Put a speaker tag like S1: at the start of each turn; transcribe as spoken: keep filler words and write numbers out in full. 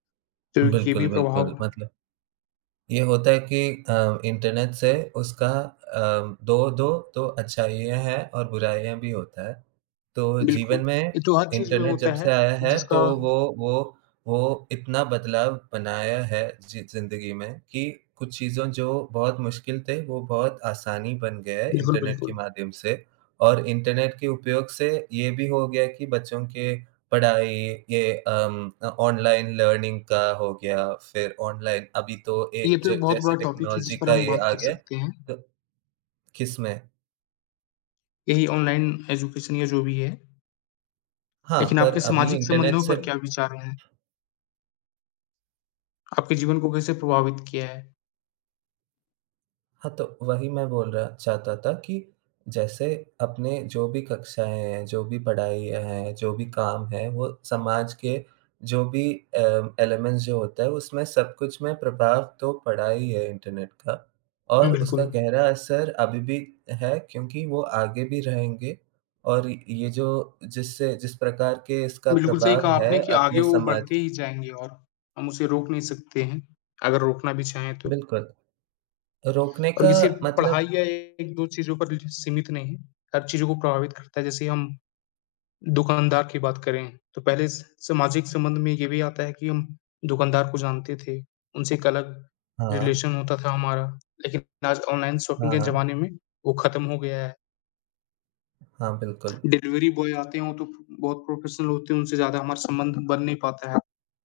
S1: तो
S2: उ
S1: ये
S2: बिल्कुल,
S1: भी
S2: बिल्कुल।
S1: प्रभाव
S2: मतलब ये होता है कि अ, इंटरनेट से उसका अ, दो दो दो अच्छाइयाँ हैं और बुराइयाँ भी होता हैं। तो
S1: बिल्कुल।
S2: जीवन में
S1: ये तो हर चीज़ में
S2: इंटरनेट जब
S1: होता
S2: से
S1: है
S2: आया है
S1: जिसका
S2: तो वो वो वो इतना बदलाव बनाया है जी ज़िंदगी में कि कुछ चीज़ों जो बहुत मुश्किल थे वो बहुत आसानी बन गया है
S1: बिल्कुल,
S2: इंटरनेट के
S1: बिल्कुल।
S2: माध्यम से। और इंटरनेट के उपयोग से ये भी हो गया कि बच्चों के पढ़ाई ये अम, अ, ऑनलाइन लर्निंग का हो गया, फिर ऑनलाइन अभी तो ए
S1: ये तो एक
S2: ज
S1: बहुत
S2: जैसे
S1: बड़ा टॉपिक है, जिस
S2: टेक्नोलॉज़ी
S1: पर
S2: का
S1: हम बात
S2: यह आ
S1: कर
S2: गया
S1: सकते हैं।
S2: तो किसमें?
S1: यही ऑनलाइन एजुकेशन या जो भी है।
S2: हाँ,
S1: लेकिन
S2: पर
S1: आपके
S2: अभी
S1: सामाजिक
S2: इंटरनेट
S1: संबंधों
S2: से
S1: पर क्या विचार हैं? आपके जीवन को कैसे प्रभावित किया है?
S2: हाँ, तो वही मैं बोल रहा चाहता था कि जैसे अपने जो भी कक्षाएँ हैं, जो भी पढ़ाइयाँ हैं, जो भी काम हैं, वो समाज के जो भी अ, एलीमेंट्स जो होते है, उसमें सब कुछ में प्रभाव तो पड़ा ही है इंटरनेट का।
S1: हुँ,
S2: और उसका
S1: बिल्कुल।
S2: गहरा असर अभी भी है क्योंकि वो आगे भी रहेंगे। और ये जो जिससे जिस प्रकार के इसका
S1: बिल्कुल सही
S2: प्रभाव
S1: कहा
S2: है
S1: आपने कि आगे
S2: अपने
S1: वो
S2: समाज
S1: बढ़ते ही जाएँगे और हम उसे रोक नहीं सकते हैं, अगर रोकना भी चाहें तो।
S2: बिल्कुल। रोकने
S1: और
S2: का
S1: ये सिर्फ़ पढ़ाई
S2: मतलब
S1: या एक दो चीज़ों पर ही सीमित नहीं है, हर चीज़ को प्रभावित करता है। जैसे हम, दुकानदार की बात करें तो पहले स सामाजिक संबंध में ये भी आता है कि हम दुकानदार को जानते थे, उनसे एक अलग
S2: हाँ।
S1: रिलेशन होता था हमारा। लेकिन आज ऑनलाइन शॉपिंग
S2: हाँ,
S1: के
S2: हाँ।
S1: ज़माने में वो ख़त्म हो गया है।
S2: हाँ, बिल्कुल।
S1: डिलीवरी बॉय आते हैं, वो तो बहुत प्रोफ़ेशनल होते हैं उनसे ज़्यादा हमारा संबंध बन नहीं पाता है।